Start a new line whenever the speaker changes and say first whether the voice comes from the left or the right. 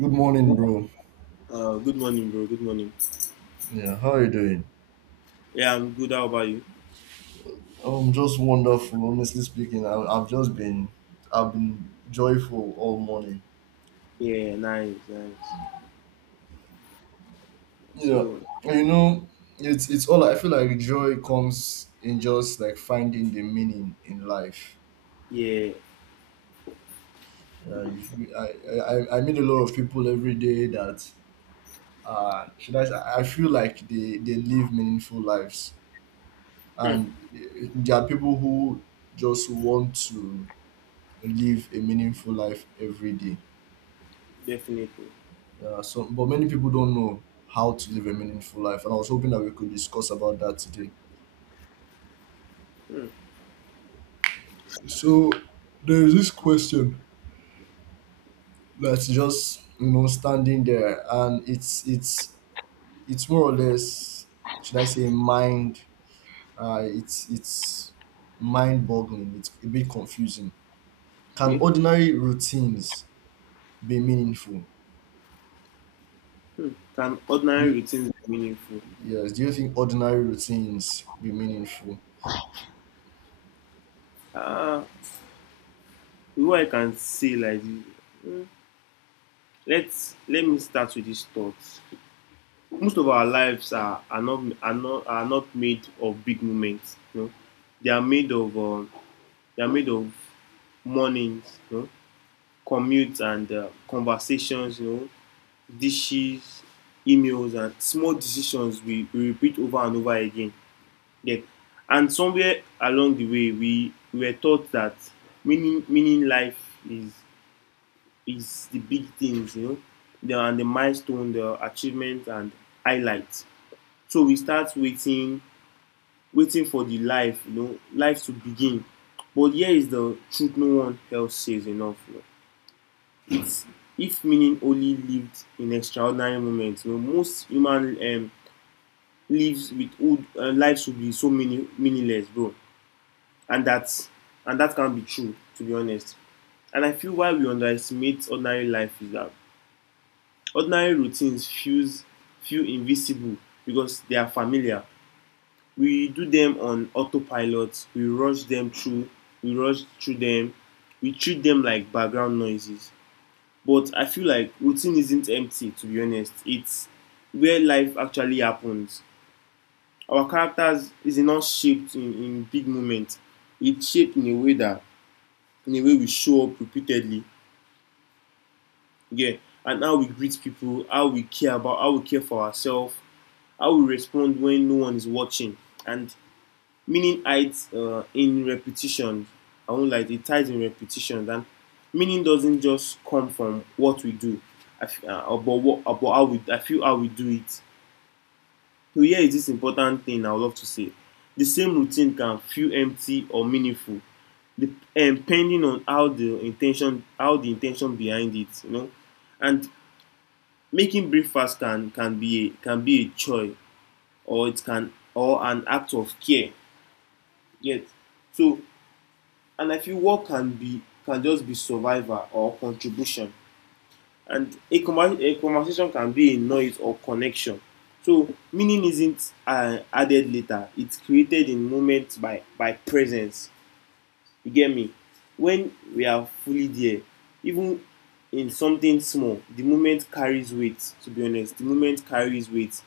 right: Good morning, bro.
left: Good morning, bro. Good morning.
right: Yeah, how are you doing?
left: Yeah, I'm good. How about you?
right: Just wonderful. Honestly speaking, I've just been, I've been joyful all morning.
left: Yeah, nice, nice.
right: Yeah,
left: So,
right: you know, it's all. I feel like joy comes in just like finding the meaning in life.
left: yeah,
right: Yeah, I meet a lot of people every day that I feel like they live meaningful lives,
left: hmm,
right: and there are people who just want to live a meaningful life every day.
left: definitely.
right: Yeah, so but many people don't know how to live a meaningful life, and I was hoping that we could discuss about that today.
left: Hmm,
right: So there is this question that's just you know standing there, and it's it's more or less should I say mind? It's mind boggling. It's a bit confusing. Can
left: okay.
right: ordinary routines be meaningful?
left: Hmm. Can
right: Do
left: ordinary
right: you,
left: routines be meaningful?
right: yes. Do you think ordinary routines be meaningful?
left: Ah, what I can say like this. Hmm. Let me start with these thoughts. Most of our lives are not made of big moments. They are made of um, they are made of mornings, commutes and conversations, dishes, emails, and small decisions we repeat over and over again. Yet, and somewhere along the way, we were taught that meaning life is is the big things, the milestone, the achievements, and highlights. So we start waiting for the life, life to begin. But here is the truth: no one else says enough. It's if meaning only lived in extraordinary moments. Most human lives with old lives would be so meaningless, bro. And that can be true, to be honest. And I feel why we underestimate ordinary life is that ordinary routines feel invisible because they are familiar. We do them on autopilot. We rush them through. We rush through them. We treat them like background noises. But I feel like routine isn't empty, to be honest. It's where life actually happens. Our characters is not shaped in big moments. It's shaped in a way we show up repeatedly. Yeah. And how we greet people, how we care for ourselves, how we respond when no one is watching. And meaning hides in repetition. I won't like it ties in repetition. And meaning doesn't just come from what we do. I f- about what about how we I feel how we do it. So here is this important thing I would love to say: the same routine can feel empty or meaningful, depending on how the intention behind it. And making breakfast can be a joy, or it can or an act of care. Yet, so, and I feel work can just be survival or contribution. And a conversation can be a noise or connection. So meaning isn't added later. It's created in moments by presence. You get me? When we are fully there, even in something small, the moment carries weight. To be honest, the moment carries weight.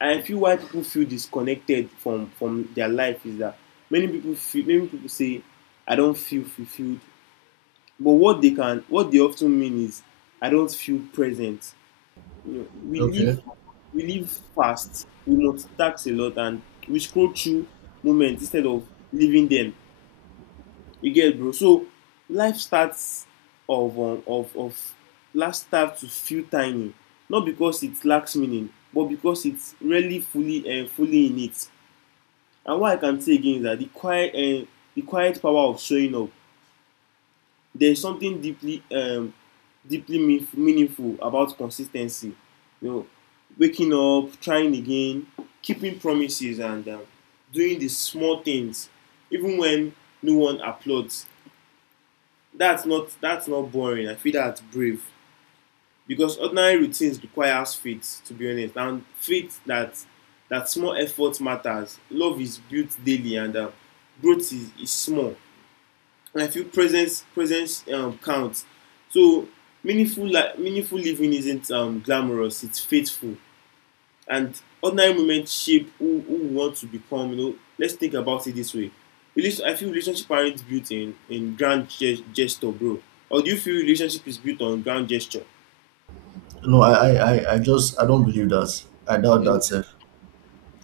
left: And I feel why people feel disconnected from their life is that many people say, "I don't feel fulfilled." But what they often mean is, "I don't feel present." you know, we live
right: Okay.
left: we live fast, we multitask a lot, and we scroll through moments instead of living them. You get it, bro. So, life starts of last start to feel tiny, not because it lacks meaning but because it's rarely fully in it. And what I can say again is that the quiet power of showing up, there is something deeply meaningful about consis ten cy, you know waking up, trying again, keeping promises, and doing the small things, even when no one applauds. That's not boring, I feel that's brave, because ordinary routines requires faith, to be honest, and faith that small effort matters, love is built daily, and growth is small, and I feel presence counts. So meaningful living isn't glamorous; it's faithful. And ordinary moments shape who we want to become. Let's think about it this way. I feel relationship aren't built in grand gesture, bro. Or do you feel relationship is built on grand gesture?
right: No, I just I don't believe that. I doubt
left: Mm.
right: that, sir.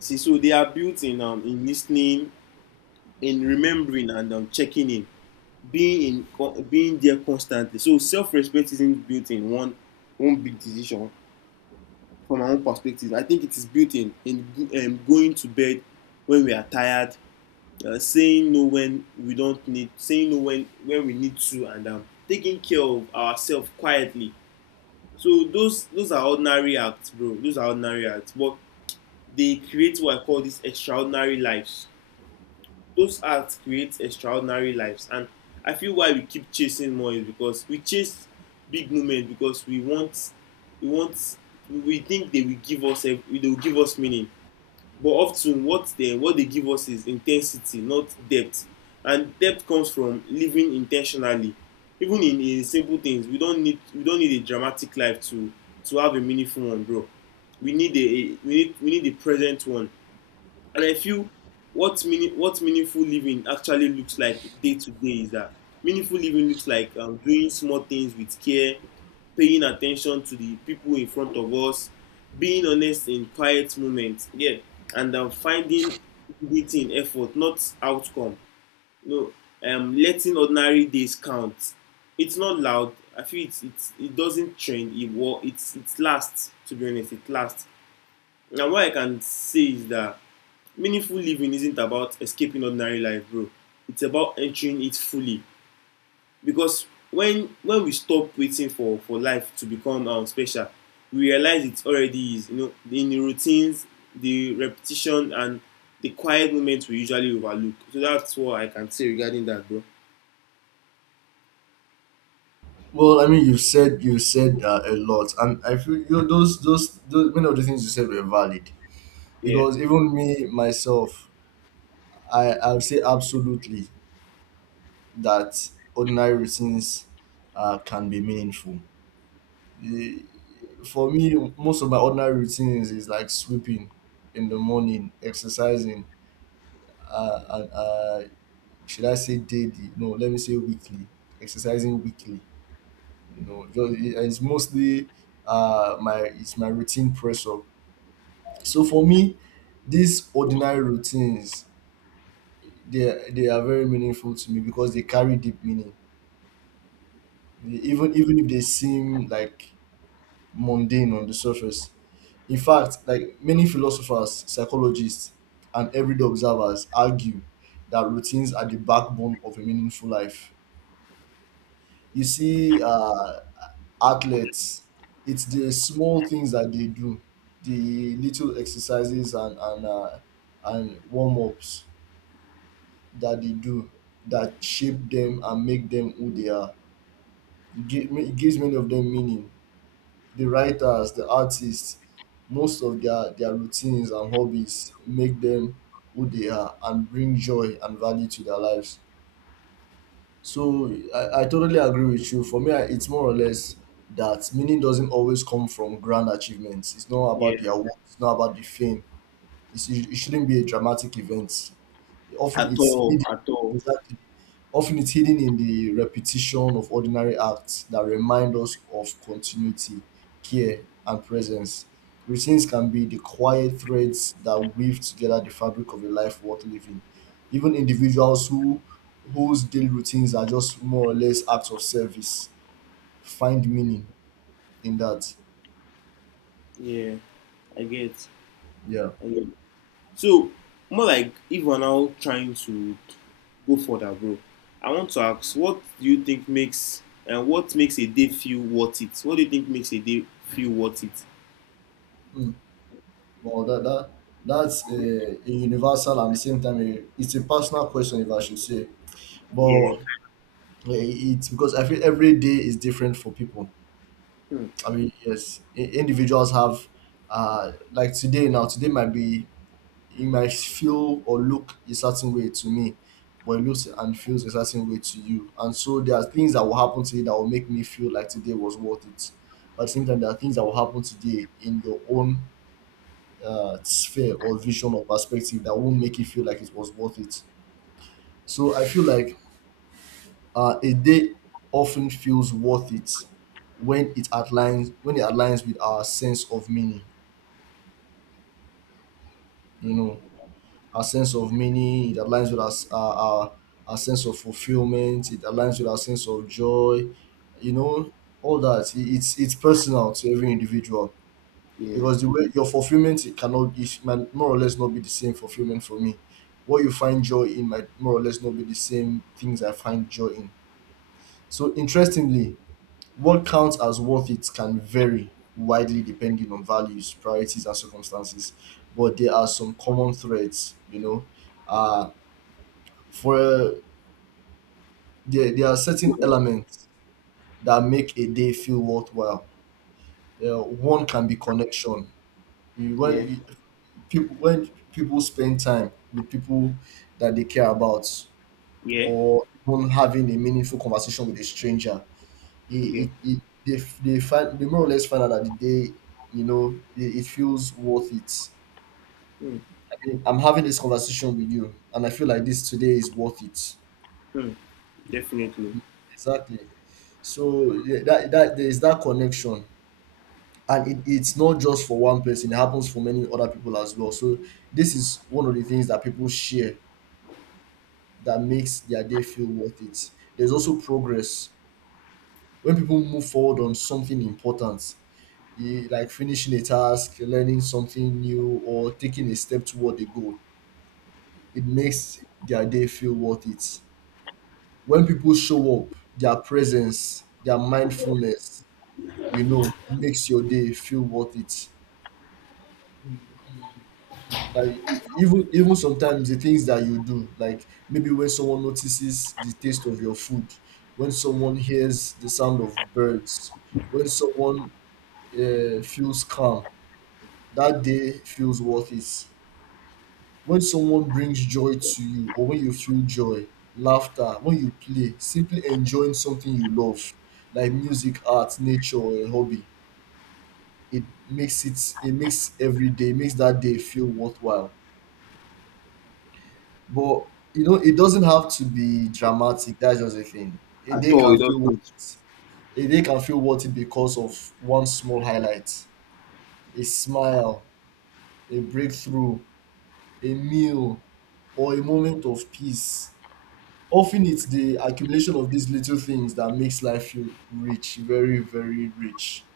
left: See, so they are built in listening, in remembering, and checking in, being there constantly. So self-respect isn't built in one big decision. From my own perspective, I think it is built in going to bed when we are tired, saying no when we need to, and taking care of ourselves quietly. So those are ordinary acts, bro. Those are ordinary acts, but they create what I call these extraordinary lives. Those acts create extraordinary lives, and I feel why we keep chasing more is because we chase big moments, because we want we think they will give us they will give us meaning. But often, what they give us is intensity, not depth. And depth comes from living intentionally, even in simple things. We don't need a dramatic life to have a meaningful one, bro. We need a present one. And I feel what meaningful living actually looks like day to day is that meaningful living looks like doing small things with care, paying attention to the people in front of us, being honest in quiet moments, yeah, and finding it in effort, not outcome. No, letting ordinary days count. It's not loud. I feel it doesn't trend. It war. It's it lasts. To be honest, it lasts. Now what I can say is that meaningful living isn't about escaping ordinary life, bro. It's about entering it fully, because when we stop waiting for life to become special, we realize it already is, in the routines, the repetition, and the quiet moments we usually overlook. So that's what I can say regarding that, bro.
right: Well, I mean, you've said a lot, and I feel you know, those many of the things you said were valid
left: Yeah,
right: because even me myself, I would say absolutely that ordinary routines can be meaningful. The- For me, most of my ordinary routines is like sweeping in the morning, exercising, and should I say daily? No, let me say weekly. Exercising weekly, you know, just it's mostly my it's my routine press up. So for me, these ordinary routines, they are very meaningful to me because they carry deep meaning. Even if they seem like mundane on the surface, in fact, like many philosophers, psychologists, and everyday observers argue that routines are the backbone of a meaningful life. You see, athletes, it's the small things that they do, the little exercises and warm ups that they do that shape them and make them who they are. It gives many of them meaning. The writers, the artists, most of their routines and hobbies make them who they are and bring joy and value to their lives. So I totally agree with you. For me, it's more or less that meaning doesn't always come from grand achievements. It's not
left: yeah.
right: about the awards, it's not about the fame. It shouldn't be a dramatic event. Often
left: At
right: it's
left: all,
right: hidden.
left: at all.
right: Exactly. Often it's hidden in the repetition of ordinary acts that remind us of continuity, care, and presence. Routines can be the quiet threads that weave together the fabric of a life worth living. Even individuals whose daily routines are just more or less acts of service find meaning in that.
left: Yeah, i get
right: Yeah.
left: I get. Yeah. So, more like, if we're now trying to go further, bro, I want to ask, what do you think makes and what makes a day feel worth it? What do you think makes a day feel worth it?
right: Mm. Well, that that's a universal and at the same time a, it's a personal question, if I should say.
left: Yeah.
right: But yeah, it's because I feel every day is different for people.
left: Mm.
right: I mean, yes, individuals have, like today now, it might feel or look a certain way to me, but it looks and feels a certain way to you. And so there are things that will happen today that will make me feel like today was worth it. But at the same time, there are things that will happen today in your own sphere or vision or perspective that won't make you feel like it was worth it. So I feel like a day often feels worth it when it aligns with our sense of meaning. You know, our sense of meaning. It aligns with our sense of fulfillment. It aligns with our sense of joy. You know, all that. It's personal to every individual
left: Yeah.
right: because the way your fulfillment, it cannot, it might more or less not be the same fulfillment for me. What you find joy in might more or less not be the same things I find joy in. So interestingly, what counts as worth it can vary widely depending on values, priorities, and circumstances. But there are some common threads, you know. Uh, for there, there are certain
left: Well.
right: elements that make a day feel worthwhile. One can be connection. You,
left: Yeah.
right: when you, people spend time with people that they care about,
left: Yeah.
right: or even having a meaningful conversation with a stranger,
left: Okay.
right: it, it, it they, they find, they more or less find out that the day, you know, it feels worth it.
left: Mm.
right: I mean, I'm having this conversation with you and I feel like this today is worth it.
left: Mm. Definitely.
right: Exactly. So yeah, that that there is that connection, and it, it's not just for one person, it happens for many other people as well. So this is one of the things that people share that makes their day feel worth it. There's also progress when people move forward on something important, like finishing a task, learning something new, or taking a step toward a goal. It makes their day feel worth it. When people show up, their presence, their mindfulness, you know, makes your day feel worth it. Like even even sometimes the things that you do, like maybe when someone notices the taste of your food, when someone hears the sound of birds, when someone feels calm, that day feels worth it. When someone brings joy to you or when you feel joy, laughter, when you play, simply enjoying something you love, like music, art, nature, or a hobby, it makes makes that day feel worthwhile. But you know, it doesn't have to be dramatic, that's just the thing. A
left: At
right: day
left: all,
right: can
left: it
right: feel worth
left: doesn't.
right: it. A day can feel worth it because of one small highlight, a smile, a breakthrough, a meal, or a moment of peace. Often it's the accumulation of these little things that makes life feel rich, very, very rich.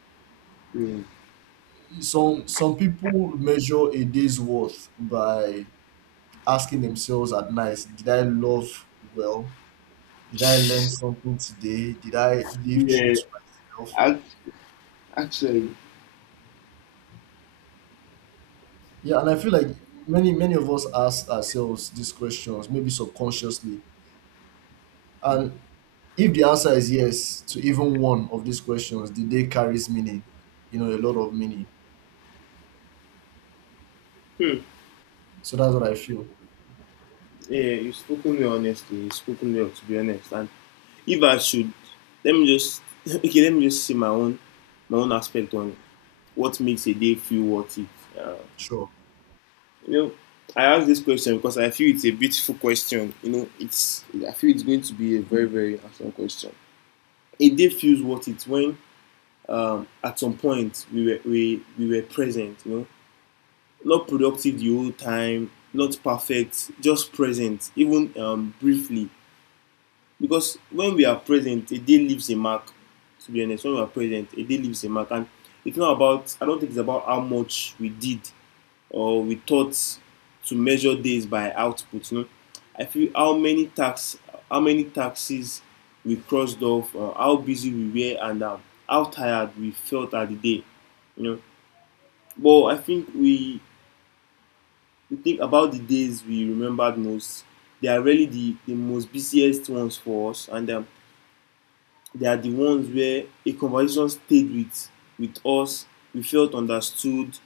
left: Mm.
right: Some people measure a day's worth by asking themselves at night, did I love well? Did I learn something today? Did I live true
left: Yeah.
right: to myself?
left: Act- Actually.
right: Yeah, and I feel like many, many of us ask ourselves these questions, maybe subconsciously. And if the answer is yes to even one of these questions, the day carries meaning, you know, a lot of meaning.
left: Hmm.
right: So that's what I feel.
left: Yeah, you've spoken me honestly. You've spoken me up, to be honest. And if I should, let me just okay. Let me just see my own aspect on what makes a day feel worth it. Uh,
right: Sure.
left: you know, I ask this question because I feel it's a beautiful question. It's I feel it's going to be a very very awesome question. A day feels worth it when at some point we were present, not productive the whole time, not perfect, just present, even briefly, because when we are present a day leaves a mark. To be honest, when we are present a day leaves a mark. And it's not about I don't think it's about how much we did or we thought, to measure days by output. I feel how many taxes we crossed off, how busy we were, and how tired we felt at the day. You know, but I think we think about the days we remembered most. They are really the most busiest ones for us, and they are the ones where a conversation stayed with us. We felt understood.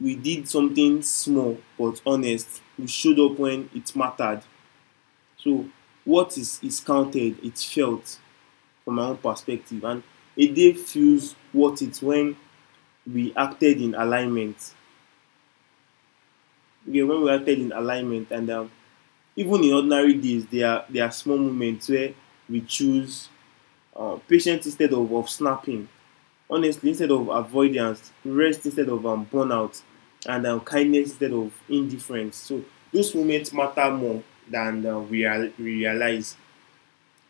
left: We did something small but honest. We showed up when it mattered. So what is counted, it's felt, from my own perspective. And a day feels worth it when we acted in alignment. Okay, when we acted in alignment, and even in ordinary days there are small moments where we choose patience instead of snapping, honestly instead of avoidance, rest instead of burnout, and kindness instead of indifference. So those moments matter more than we realize.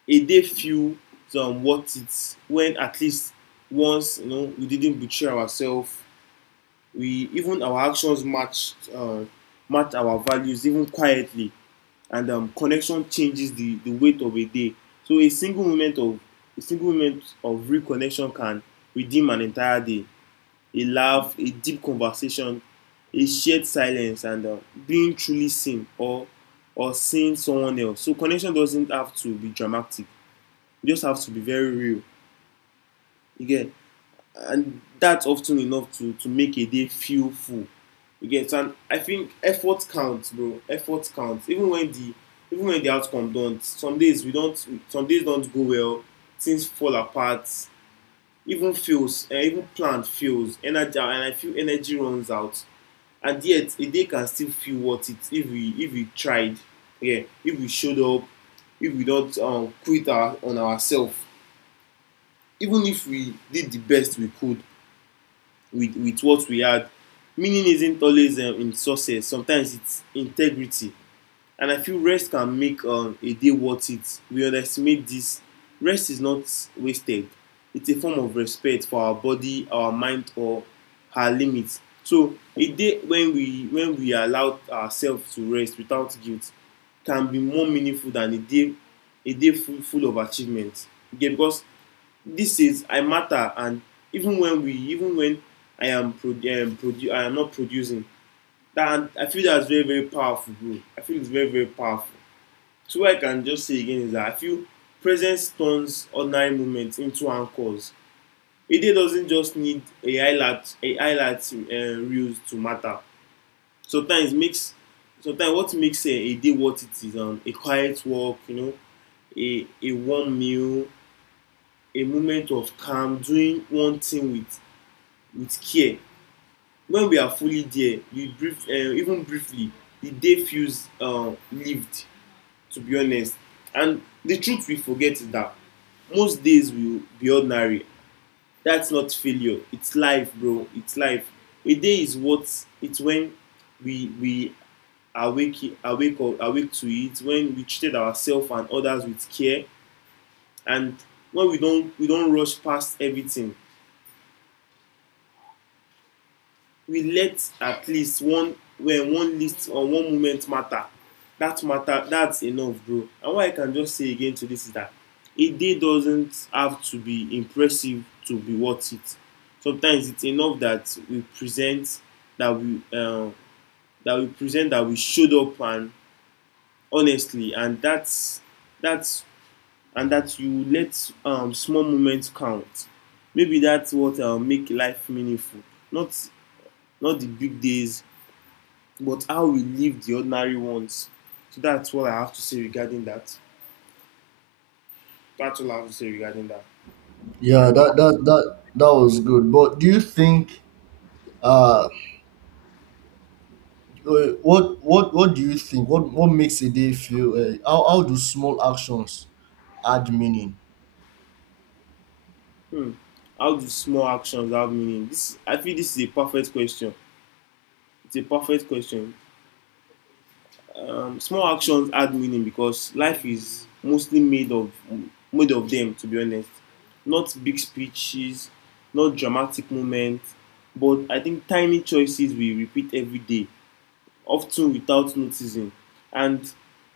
left: A day feels worth it when at least once, we didn't betray ourselves, we even our actions match our values even quietly. And connection changes the weight of a day. So a single moment of reconnection can redeem an entire day: a laugh, a deep conversation, a shared silence, and being truly seen, or seeing someone else. So connection doesn't have to be dramatic. You just have to be very real. You get, and that's often enough to make a day feel full. You get. So, and I think effort counts, bro. Effort counts. Even when the outcome don't. Some days we don't. Some days don't go well. Things fall apart. Even feels. Even plan fails. Energy, and I feel energy runs out, and yet a day can still feel worth it if we tried. Yeah, if we showed up, if we don't on ourselves, even if we did the best we could with what we had. Meaning isn't always in success. Sometimes it's integrity. And I feel rest can make a day worth it. We underestimate this. Rest is not wasted. It's a form of respect for our body, our mind, or our limits. So a day when we allow ourselves to rest without guilt can be more meaningful than a day full of achievements. Okay, because this is I matter, and even when I am pro produ I am not producing, that I feel that's very, very powerful, bro. I feel it's very, very powerful. So what I can just say again is that I feel presence turns ordinary moments into anchors. A day doesn't just need a highlight, a highlight reels to matter. Sometimes makes, Sometimes what makes a day what it is, a quiet walk, you know, a warm meal, a moment of calm, doing one thing with care. When we are fully there, even briefly, the day feels lived, to be honest. And the truth we forget is that most days will be ordinary. That's not failure, it's life, bro. It's life. A day is what it's when we awake to it, when we treated ourselves and others with care, and when we don rush past everything, we let at least one when one list or one moment matter. That matter, that's enough, bro. And what I can just say again to this is that a day doesn't have to be impressive to be worth it. Sometimes it's enough that we present, that we uh, that we present, that we showed up and honestly, and that's and that you let small moments count. Maybe that's what make life meaningful, not not the big days, but how we live the ordinary ones. So that's what I have to say regarding that. That's all I have to say regarding that.
right: Yeah,
left: And
right: that was good. But do you think uh what do you think? What makes a day feel how do small actions add meaning?
left: Hmm, how do small actions have meaning? This, I feel this is a perfect question. It's a perfect question. Small actions add meaning because life is mostly made of them, to be honest. Not big speeches, not dramatic moments, but I think tiny choices we repeat every day, often without noticing. And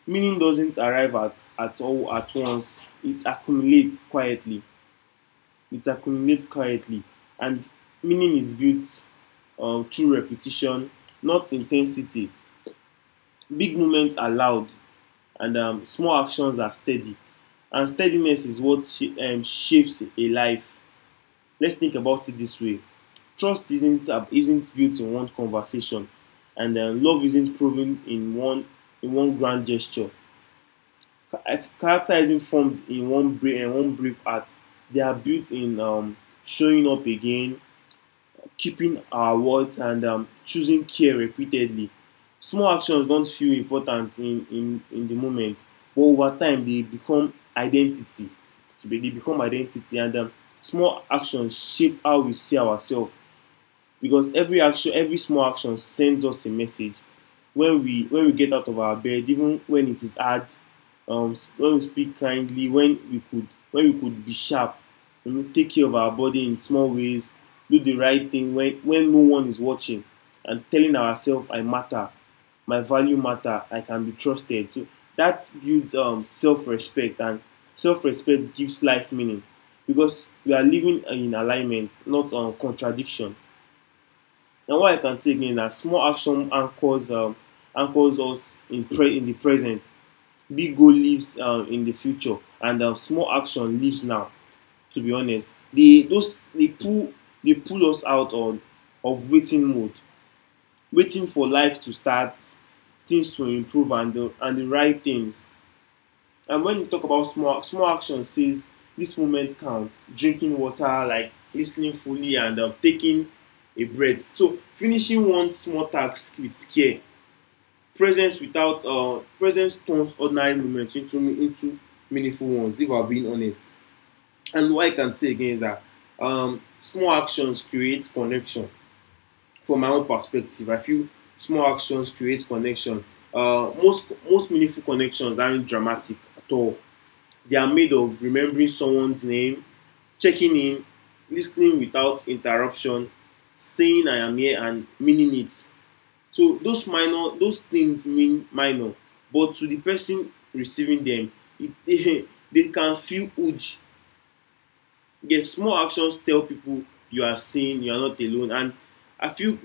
left: meaning doesn't arrive at all at once. It accumulates quietly. It accumulates quietly. And meaning is built through repetition, not intensity. Big moments are loud, and small actions are steady. And steadiness is what shapes a life. Let's think about it this way. Trust isn't built in one conversation, and love isn't proven in one grand gesture. Character isn't formed in one brave act. They are built in showing up again, keeping our words, and choosing care repeatedly. Small actions don't feel important in, in the moment, but over time they become identity. So they become identity, and small actions shape how we see ourselves, because every action, every small action sends us a message. When we get out of our bed even when it is hard, um, when we speak kindly, when we could be sharp, you know, take care of our body in small ways, do the right thing when no one is watching, and telling ourselves I matter, my value matter, I can be trusted. So that builds self-respect, and self-respect gives life meaning, because we are living in alignment, not on contradiction. And what I can say again is that small action anchors anchors us in in the present. Big goal lives in the future, and small action lives now. To be honest, they pull, they pull us out on of waiting mode, waiting for life to start, things to improve, and and the right things. And when you talk about small, small action, says this moment counts. Drinking water, like listening fully, and taking a breath. So finishing one small task with care. Presence without Presence turns ordinary moments into meaningful ones, if I'm being honest. And what I can say again is that small actions create connection. From my own perspective, I feel small actions create connection. Most, most meaningful connections aren't dramatic at all. They are made of remembering someone's name, checking in, listening without interruption, saying I am here and meaning it. So those minor, those things mean minor, but to the person receiving them, it, they can feel huge. Yes, small actions tell people you are seen, you are not alone. And I feel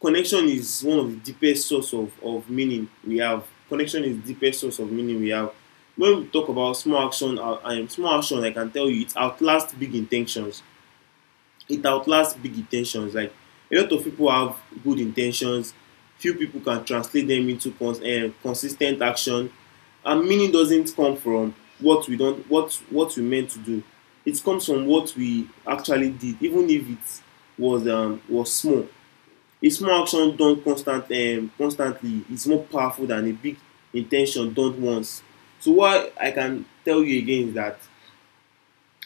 left: connection is one of the deepest source of meaning we have. Connection is the deepest source of meaning we have. When we talk about small action, I can tell you it outlasts big intentions, it outlasts big intentions. Like, a lot of people have good intentions, few people can translate them into consistent action. And meaning doesn't come from what we don't what we meant to do. It comes from what we actually did, even if it was small. A small action done constantly is more powerful than a big intention done once. So what I can tell you again is that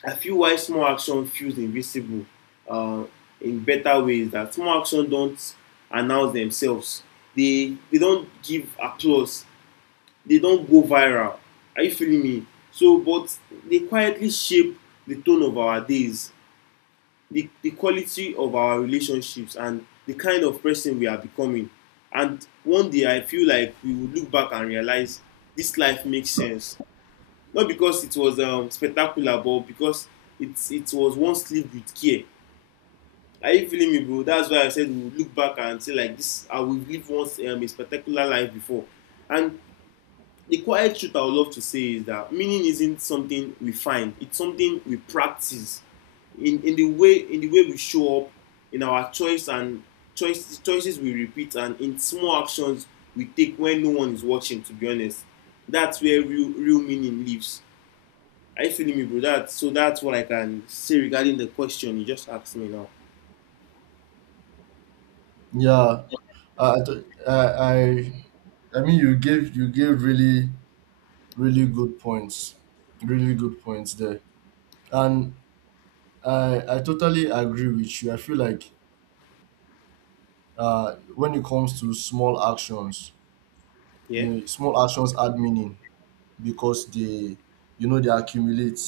left: I feel why small action feels invisible, uh, in better ways, that small action don't announce themselves. They don't give applause. They don't go viral. Are you feeling me? So, but they quietly shape the tone of our days, the quality of our relationships, and the kind of person we are becoming. And one day I feel like we will look back and realize this life makes sense, not because it was spectacular, but because it was one sleep with care. Are you feeling me, bro? That's why I said we will look back and say like this I will live once a spectacular life before. And the quiet truth I would love to say is that meaning isn't something we find, it's something we practice, in the way we show up, in our choice, and choices we repeat, and in small actions we take when no one is watching, to be honest. That's where real meaning lives. Are you feeling me, bro? That so that's what I can say regarding the question you just asked me now.
right: Yeah. Uh, I th- uh, I I mean, you gave really really good points. Really good points there. And I totally agree with you. I feel like when it comes to small actions,
left: Yeah.
right: you know, small actions add meaning, because they, you know, they accumulate,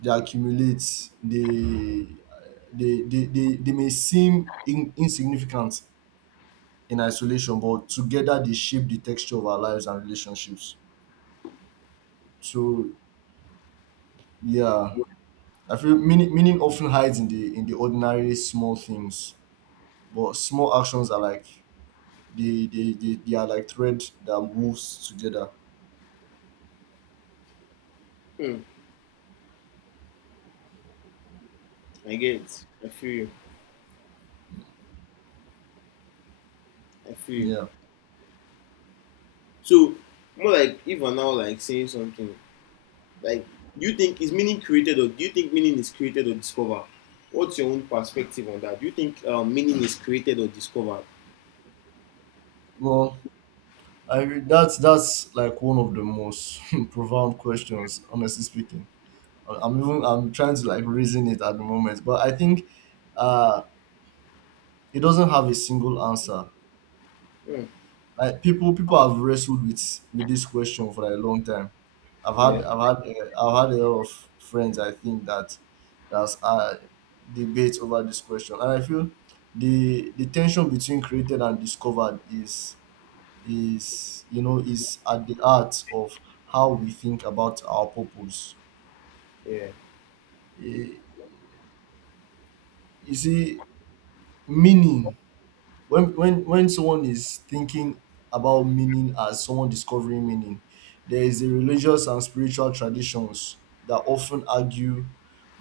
right: they accumulate they they may seem insignificant in isolation, but together they shape the texture of our lives and relationships. So yeah, I feel meaning, meaning often hides in the ordinary small things, but small actions are like, they are like thread that moves together.
left: Hmm. I get it. I feel you. I feel you.
right: Yeah.
left: So more like even now, like saying something like, do you think meaning is created or discovered? What's your own perspective on that? Do you think meaning is created or discovered?
right: Well, that's like one of the most profound questions, honestly speaking. I'm trying to like reason it at the moment, but I think uh it doesn't have a single answer.
left: Hmm.
right: Like people have wrestled with this question for a long time.
left: Yeah.
right: I've had a lot of friends, I think, that that's debate over this question, and I feel the tension between created and discovered is, you know, is at the heart of how we think about our purpose.
left: Yeah.
right: Eh, You see, meaning, when someone is thinking about meaning as someone discovering meaning, there is a religious and spiritual traditions that often argue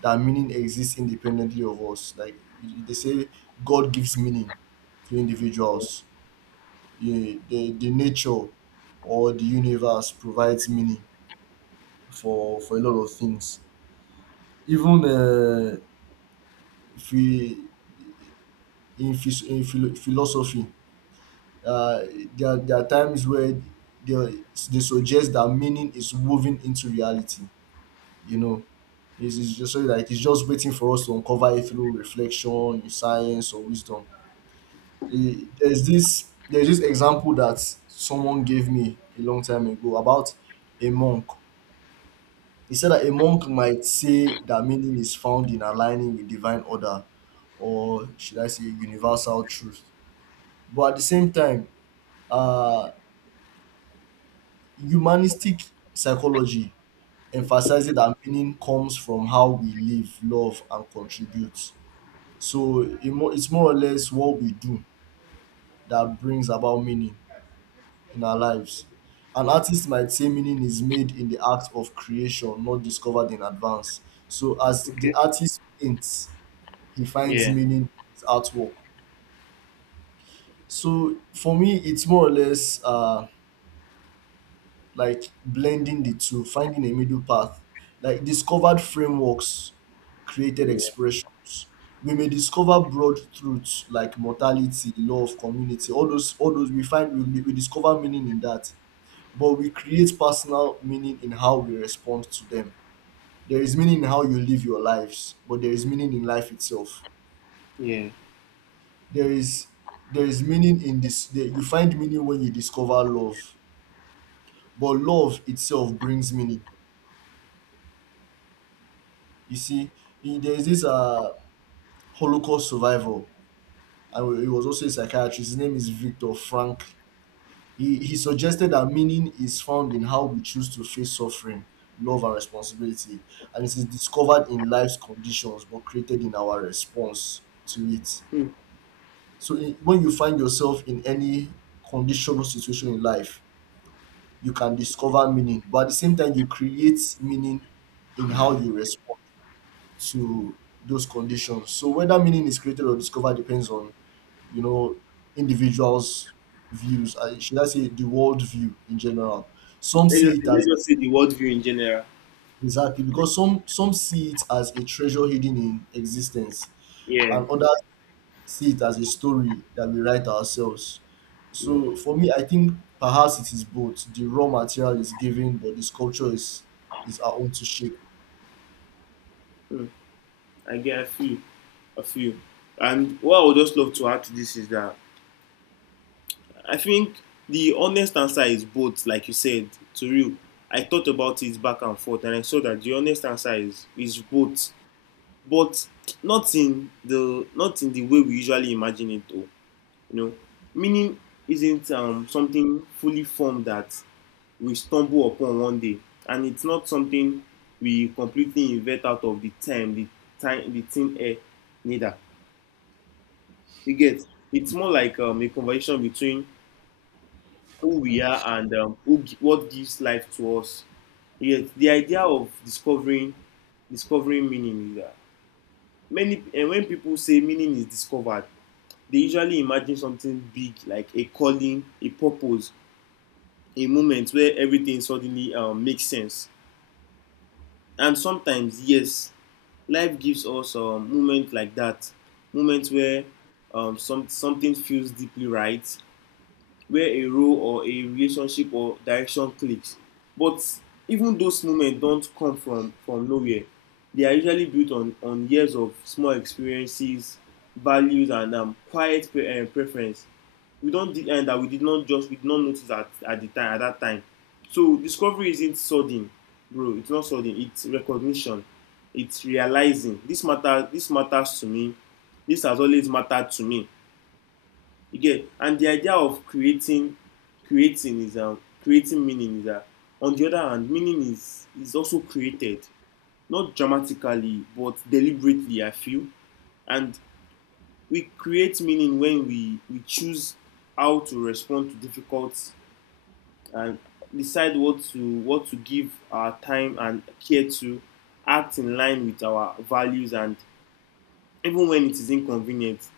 right: that meaning exists independently of us. Like they say, God gives meaning to individuals. Yeah, the nature or the universe provides meaning for a lot of things. Even if we in, phys- in philo- philosophy, uh, there are times where they, they suggest that meaning is woven into reality. You know, it's just so, like, it's just waiting for us to uncover it through reflection, science, or wisdom. There's this example that someone gave me a long time ago about a monk. He said that a monk might say that meaning is found in aligning with divine order, or should I say, universal truth. But at the same time, uh, humanistic psychology emphasizes that meaning comes from how we live, love, and contribute. So it's more or less what we do that brings about meaning in our lives. An artist might say meaning is made in the act of creation, not discovered in advance. So as the artist paints, he finds
left: Yeah.
right: meaning in his artwork. So for me, it's more or less like blending the two, finding a middle path. Like discovered frameworks, created
left: Yeah.
right: expressions. We may discover broad truths like mortality, love, community, all those, all those. We discover meaning in that, but we create personal meaning in how we respond to them. There is meaning in how you live your lives, but there is meaning in life itself.
left: Yeah.
right: there is there is meaning in this there, you find meaning when you discover love, but love itself brings meaning. You see, there is this holocaust survivor, and he was also a psychiatrist. His name is Victor Frank. He suggested that meaning is found in how we choose to face suffering, love, and responsibility, and it is discovered in life's conditions but created in our response to it.
left: Hmm.
right: So when you find yourself in any conditional situation in life, you can discover meaning, but at the same time you create meaning in how you respond to those conditions. So whether meaning is created or discovered depends on, you know, individuals' views, I should I say the world view in general. Some
left: Let's
right: see
left: just
right: it as,
left: say the worldview in general.
right: exactly, because some see it as a treasure hidden in existence
left: Yeah.
right: and others see it as a story that we write ourselves.
left: Yeah.
right: So for me, I think perhaps it is both. The raw material is given, but the sculpture is our own to shape.
left: Hmm. I get a few, a few. And what I would just love to add to this is that I think the honest answer is both, like you said, to you. I thought about it back and forth, and I saw that the honest answer is both, but not in the way we usually imagine it, though. You know, meaning isn't something fully formed that we stumble upon one day, and it's not something we completely invent out of the time, the time, the thin air, neither. You get, it's more like a conversation between who we are and what gives life to us. Yet the idea of discovering, discovering meaning is that many, and when people say meaning is discovered, they usually imagine something big, like a calling, a purpose, a moment where everything suddenly makes sense. And sometimes, yes, life gives us a moment like that, moments where something feels deeply right, where a role or a relationship or direction clicks. But even those moments don't come from nowhere. They are usually built on years of small experiences, values, and preference. We don't did, and that we did not just we did not notice at the time, at that time. So discovery isn't sudden, bro. It's not sudden. It's recognition. It's realizing this matter. This matters to me. This has always mattered to me. You get, and the idea of creating meaning is that, on the other hand, meaning is also created, not dramatically, but deliberately, I feel. And we create meaning when we choose how to respond to difficult and decide what to give our time and care to, act in line with our values, and even when it is inconvenient,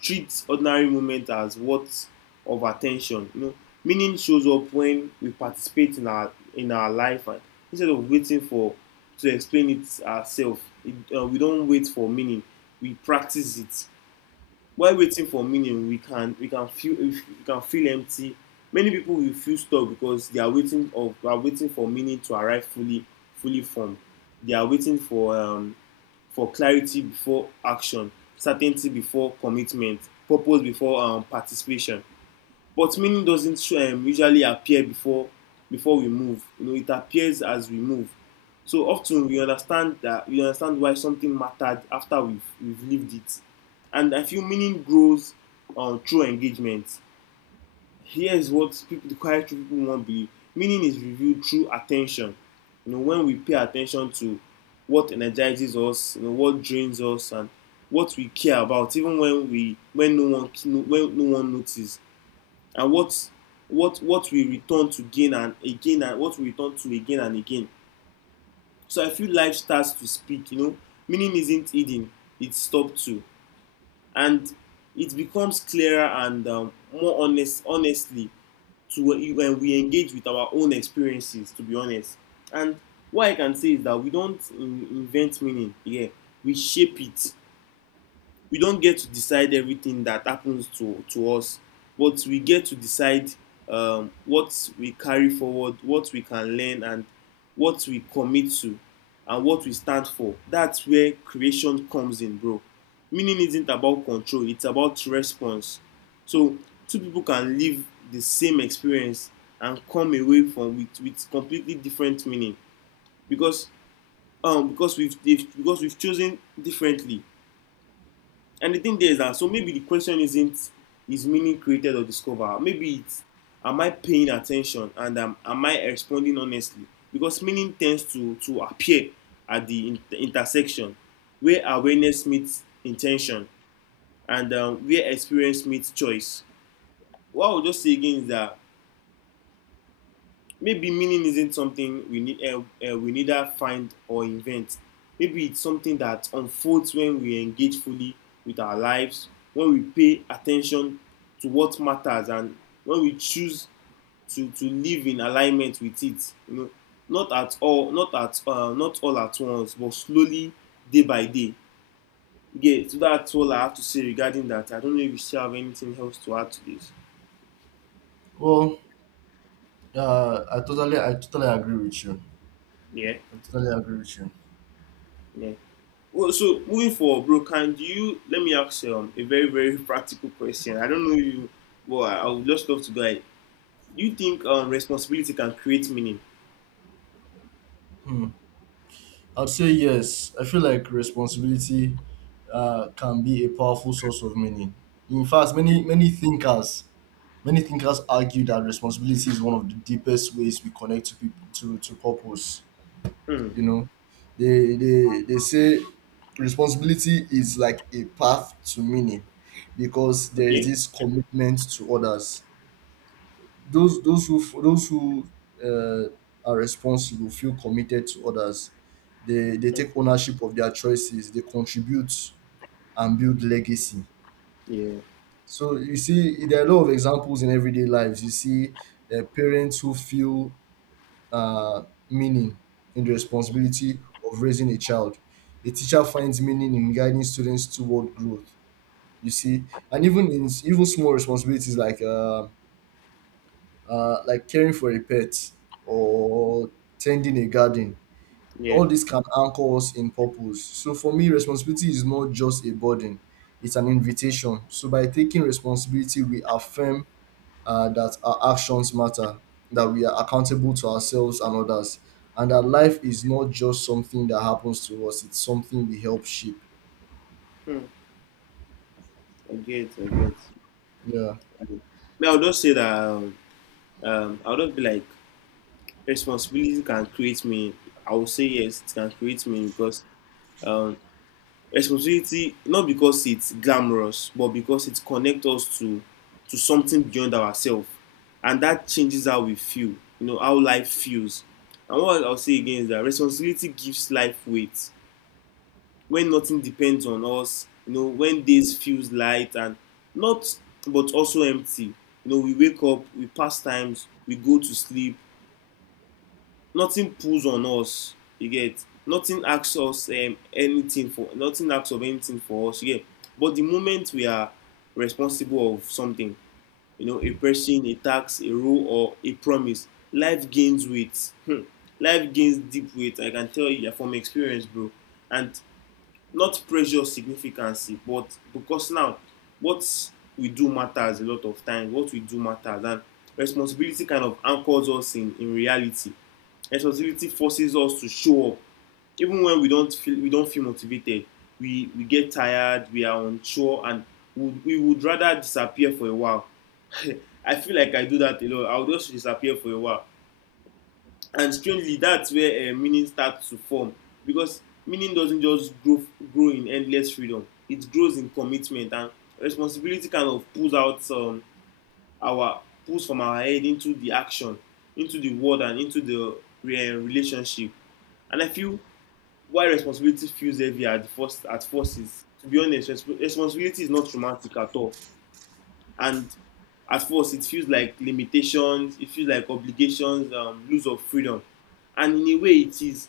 left: treats ordinary moments as worth of attention. Meaning shows up when we participate in our life, and instead of waiting for to explain it ourselves we don't wait for meaning, we practice it. While waiting for meaning we can feel, we can feel empty. Many people will feel stuck because they are waiting of are waiting for meaning to arrive fully, fully formed. They are waiting for clarity before action, certainty before commitment, purpose before participation. But meaning doesn't usually appear before we move. You know, it appears as we move. So often we understand why something mattered after we've lived it. And I feel meaning grows through engagement. Here is what people, the quiet true people won't believe. Meaning is revealed through attention. You know, when we pay attention to what energizes us, you know, what drains us, and what we care about, even when no one notices, and what we return to again and again, and what we return to again and again. So I feel life starts to speak. You know, meaning isn't hidden; it's stopped to, and it becomes clearer and more honestly, to, when we engage with our own experiences, to be honest. And what I can say is that we don't invent meaning, yeah, we shape it. We don't get to decide everything that happens to us, but we get to decide, what we carry forward, what we can learn, and what we commit to, and what we stand for. That's where creation comes in, bro. Meaning isn't about control, it's about response. So two people can live the same experience and come away from with completely different meaning because because we've have because we've chosen differently. And the thing there is that, so maybe the question isn't, is meaning created or discovered? Maybe it's, am I paying attention, and am I responding honestly? Because meaning tends to appear at the intersection where awareness meets intention, and where experience meets choice. What I would just say again is that maybe meaning isn't something we need we neither find or invent. Maybe it's something that unfolds when we engage fully with our lives, when we pay attention to what matters, and when we choose to live in alignment with it. You know, not at all, not all at once, but slowly, day by day. Yeah, so that's all I have to say regarding that. I don't know if you still have anything else to add to this.
right: Well, I totally agree with you.
left: Yeah.
right: I totally agree with you.
left: Yeah. Well, so moving forward, bro, can you, let me ask a very, very practical question. I don't know you, but I would just love to go ahead. Do you think responsibility can create meaning?
right: Hmm. I'd say yes. I feel like responsibility can be a powerful source of meaning. In fact, many thinkers argue that responsibility is one of the deepest ways we connect to people, to purpose.
left: Hmm.
right: You know, they say responsibility is like a path to meaning because there is
left: Okay.
right: this commitment to others. Those who uh, are responsible feel committed to others. They take ownership of their choices, they contribute, and build legacy.
left: Yeah.
right: So you see, there are a lot of examples in everyday lives. You see, parents who feel uh, meaning in the responsibility of raising a child. A teacher finds meaning in guiding students toward growth. You see, and even in even small responsibilities like caring for a pet or tending a garden,
left: Yeah.
right: all this can anchor us in purpose. So for me, responsibility is not just a burden; it's an invitation. So by taking responsibility, we affirm that our actions matter, that we are accountable to ourselves and others, and that life is not just something that happens to us, it's something we help shape.
left: Hmm. I get. I get.
right: Yeah.
left: I get. Me, I would just say that I would just be like, responsibility can create meaning. I would say yes, it can create meaning because, um, responsibility, not because it's glamorous, but because it connects us to something beyond ourselves, and that changes how we feel, you know, how life feels. And what I'll say again is that responsibility gives life weight. When nothing depends on us, you know, when days feels light and not, but also empty, you know, we wake up, we pass times, we go to sleep, nothing pulls on us. You get, nothing asks us anything for, nothing asks of anything for us, you get. But the moment we are responsible of something, you know, a person, a tax, a rule, or a promise, life gains weight. Hmm. Life gains deep weight, I can tell you from experience, bro. And not pressure significancy, but because now what we do matters a lot of time. What we do matters. And responsibility kind of anchors us in reality. Responsibility forces us to show up even when we don't feel motivated. We get tired, we are unsure, and we would rather disappear for a while. I feel like I do that a lot. I would just disappear for a while. And strangely, that's where meaning starts to form. Because meaning doesn't just grow in endless freedom, it grows in commitment. And responsibility kind of pulls out our pulls from our head into the action, into the world, and into the relationship. And I feel, why responsibility feels heavy at first is, to be honest, responsibility is not romantic at all. And at first it feels like limitations, it feels like obligations, lose of freedom. And in a way it is,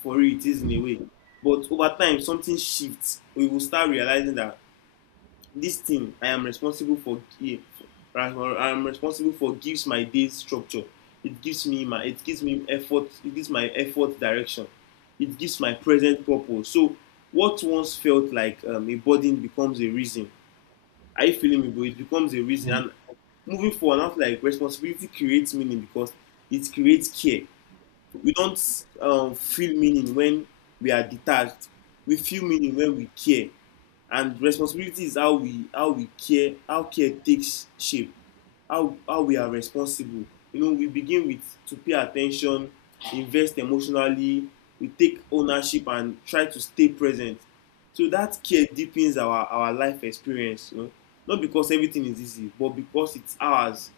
left: for real, it is in a way. But over time something shifts. We will start realizing that this thing I am responsible for gives my day structure. It gives me my, it gives me effort, it gives my effort direction, it gives my present purpose. So what once felt like a burden becomes a reason. Are you feeling me, bro? It becomes a reason.
right: Mm.
left: And moving forward, I feel like responsibility creates meaning because it creates care. We don't feel meaning when we are detached. We feel meaning when we care. And responsibility is how we care, how care takes shape, how we are responsible. You know, we begin with to pay at ten tion invest emotionally, we take ownership and try to stay present, so that care deepens our life experience. You know, not because everything is easy, but because it's ours.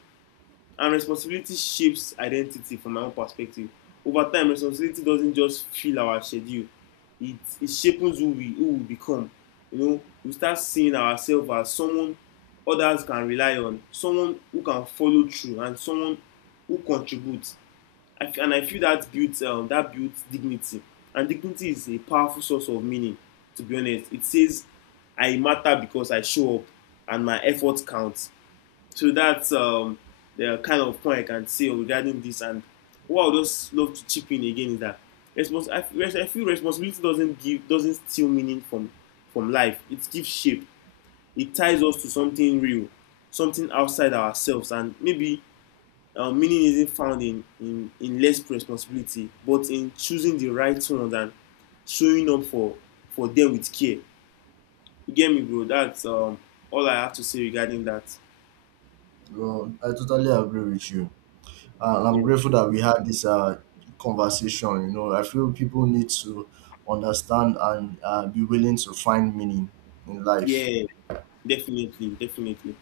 left: And responsibility shapes identity, from my own perspective. Over time, responsibility doesn't just fill our schedule, it shapes who we become. You know, we start seeing ourselves as someone others can rely on, someone who can follow through, and someone who contributes. And I feel that builds dignity, and dignity is a powerful source of meaning, to be honest. It says, I matter because I show up, and my effort counts. So that's the kind of point I can say regarding this. And what I would just love to chip in again is that, I feel responsibility doesn't give, doesn't steal meaning from life. It gives shape. It ties us to something real, something outside ourselves. And maybe meaning isn't found in, in less responsibility, but in choosing the right ones and showing up for them with care. You get me, bro? That's all I have to say regarding that.
right: Well, I totally agree with you. And I'm
left: Yeah.
right: grateful that we had this conversation. You know, I feel people need to understand and be willing to find meaning in life.
left: Yeah. Definitely, definitely.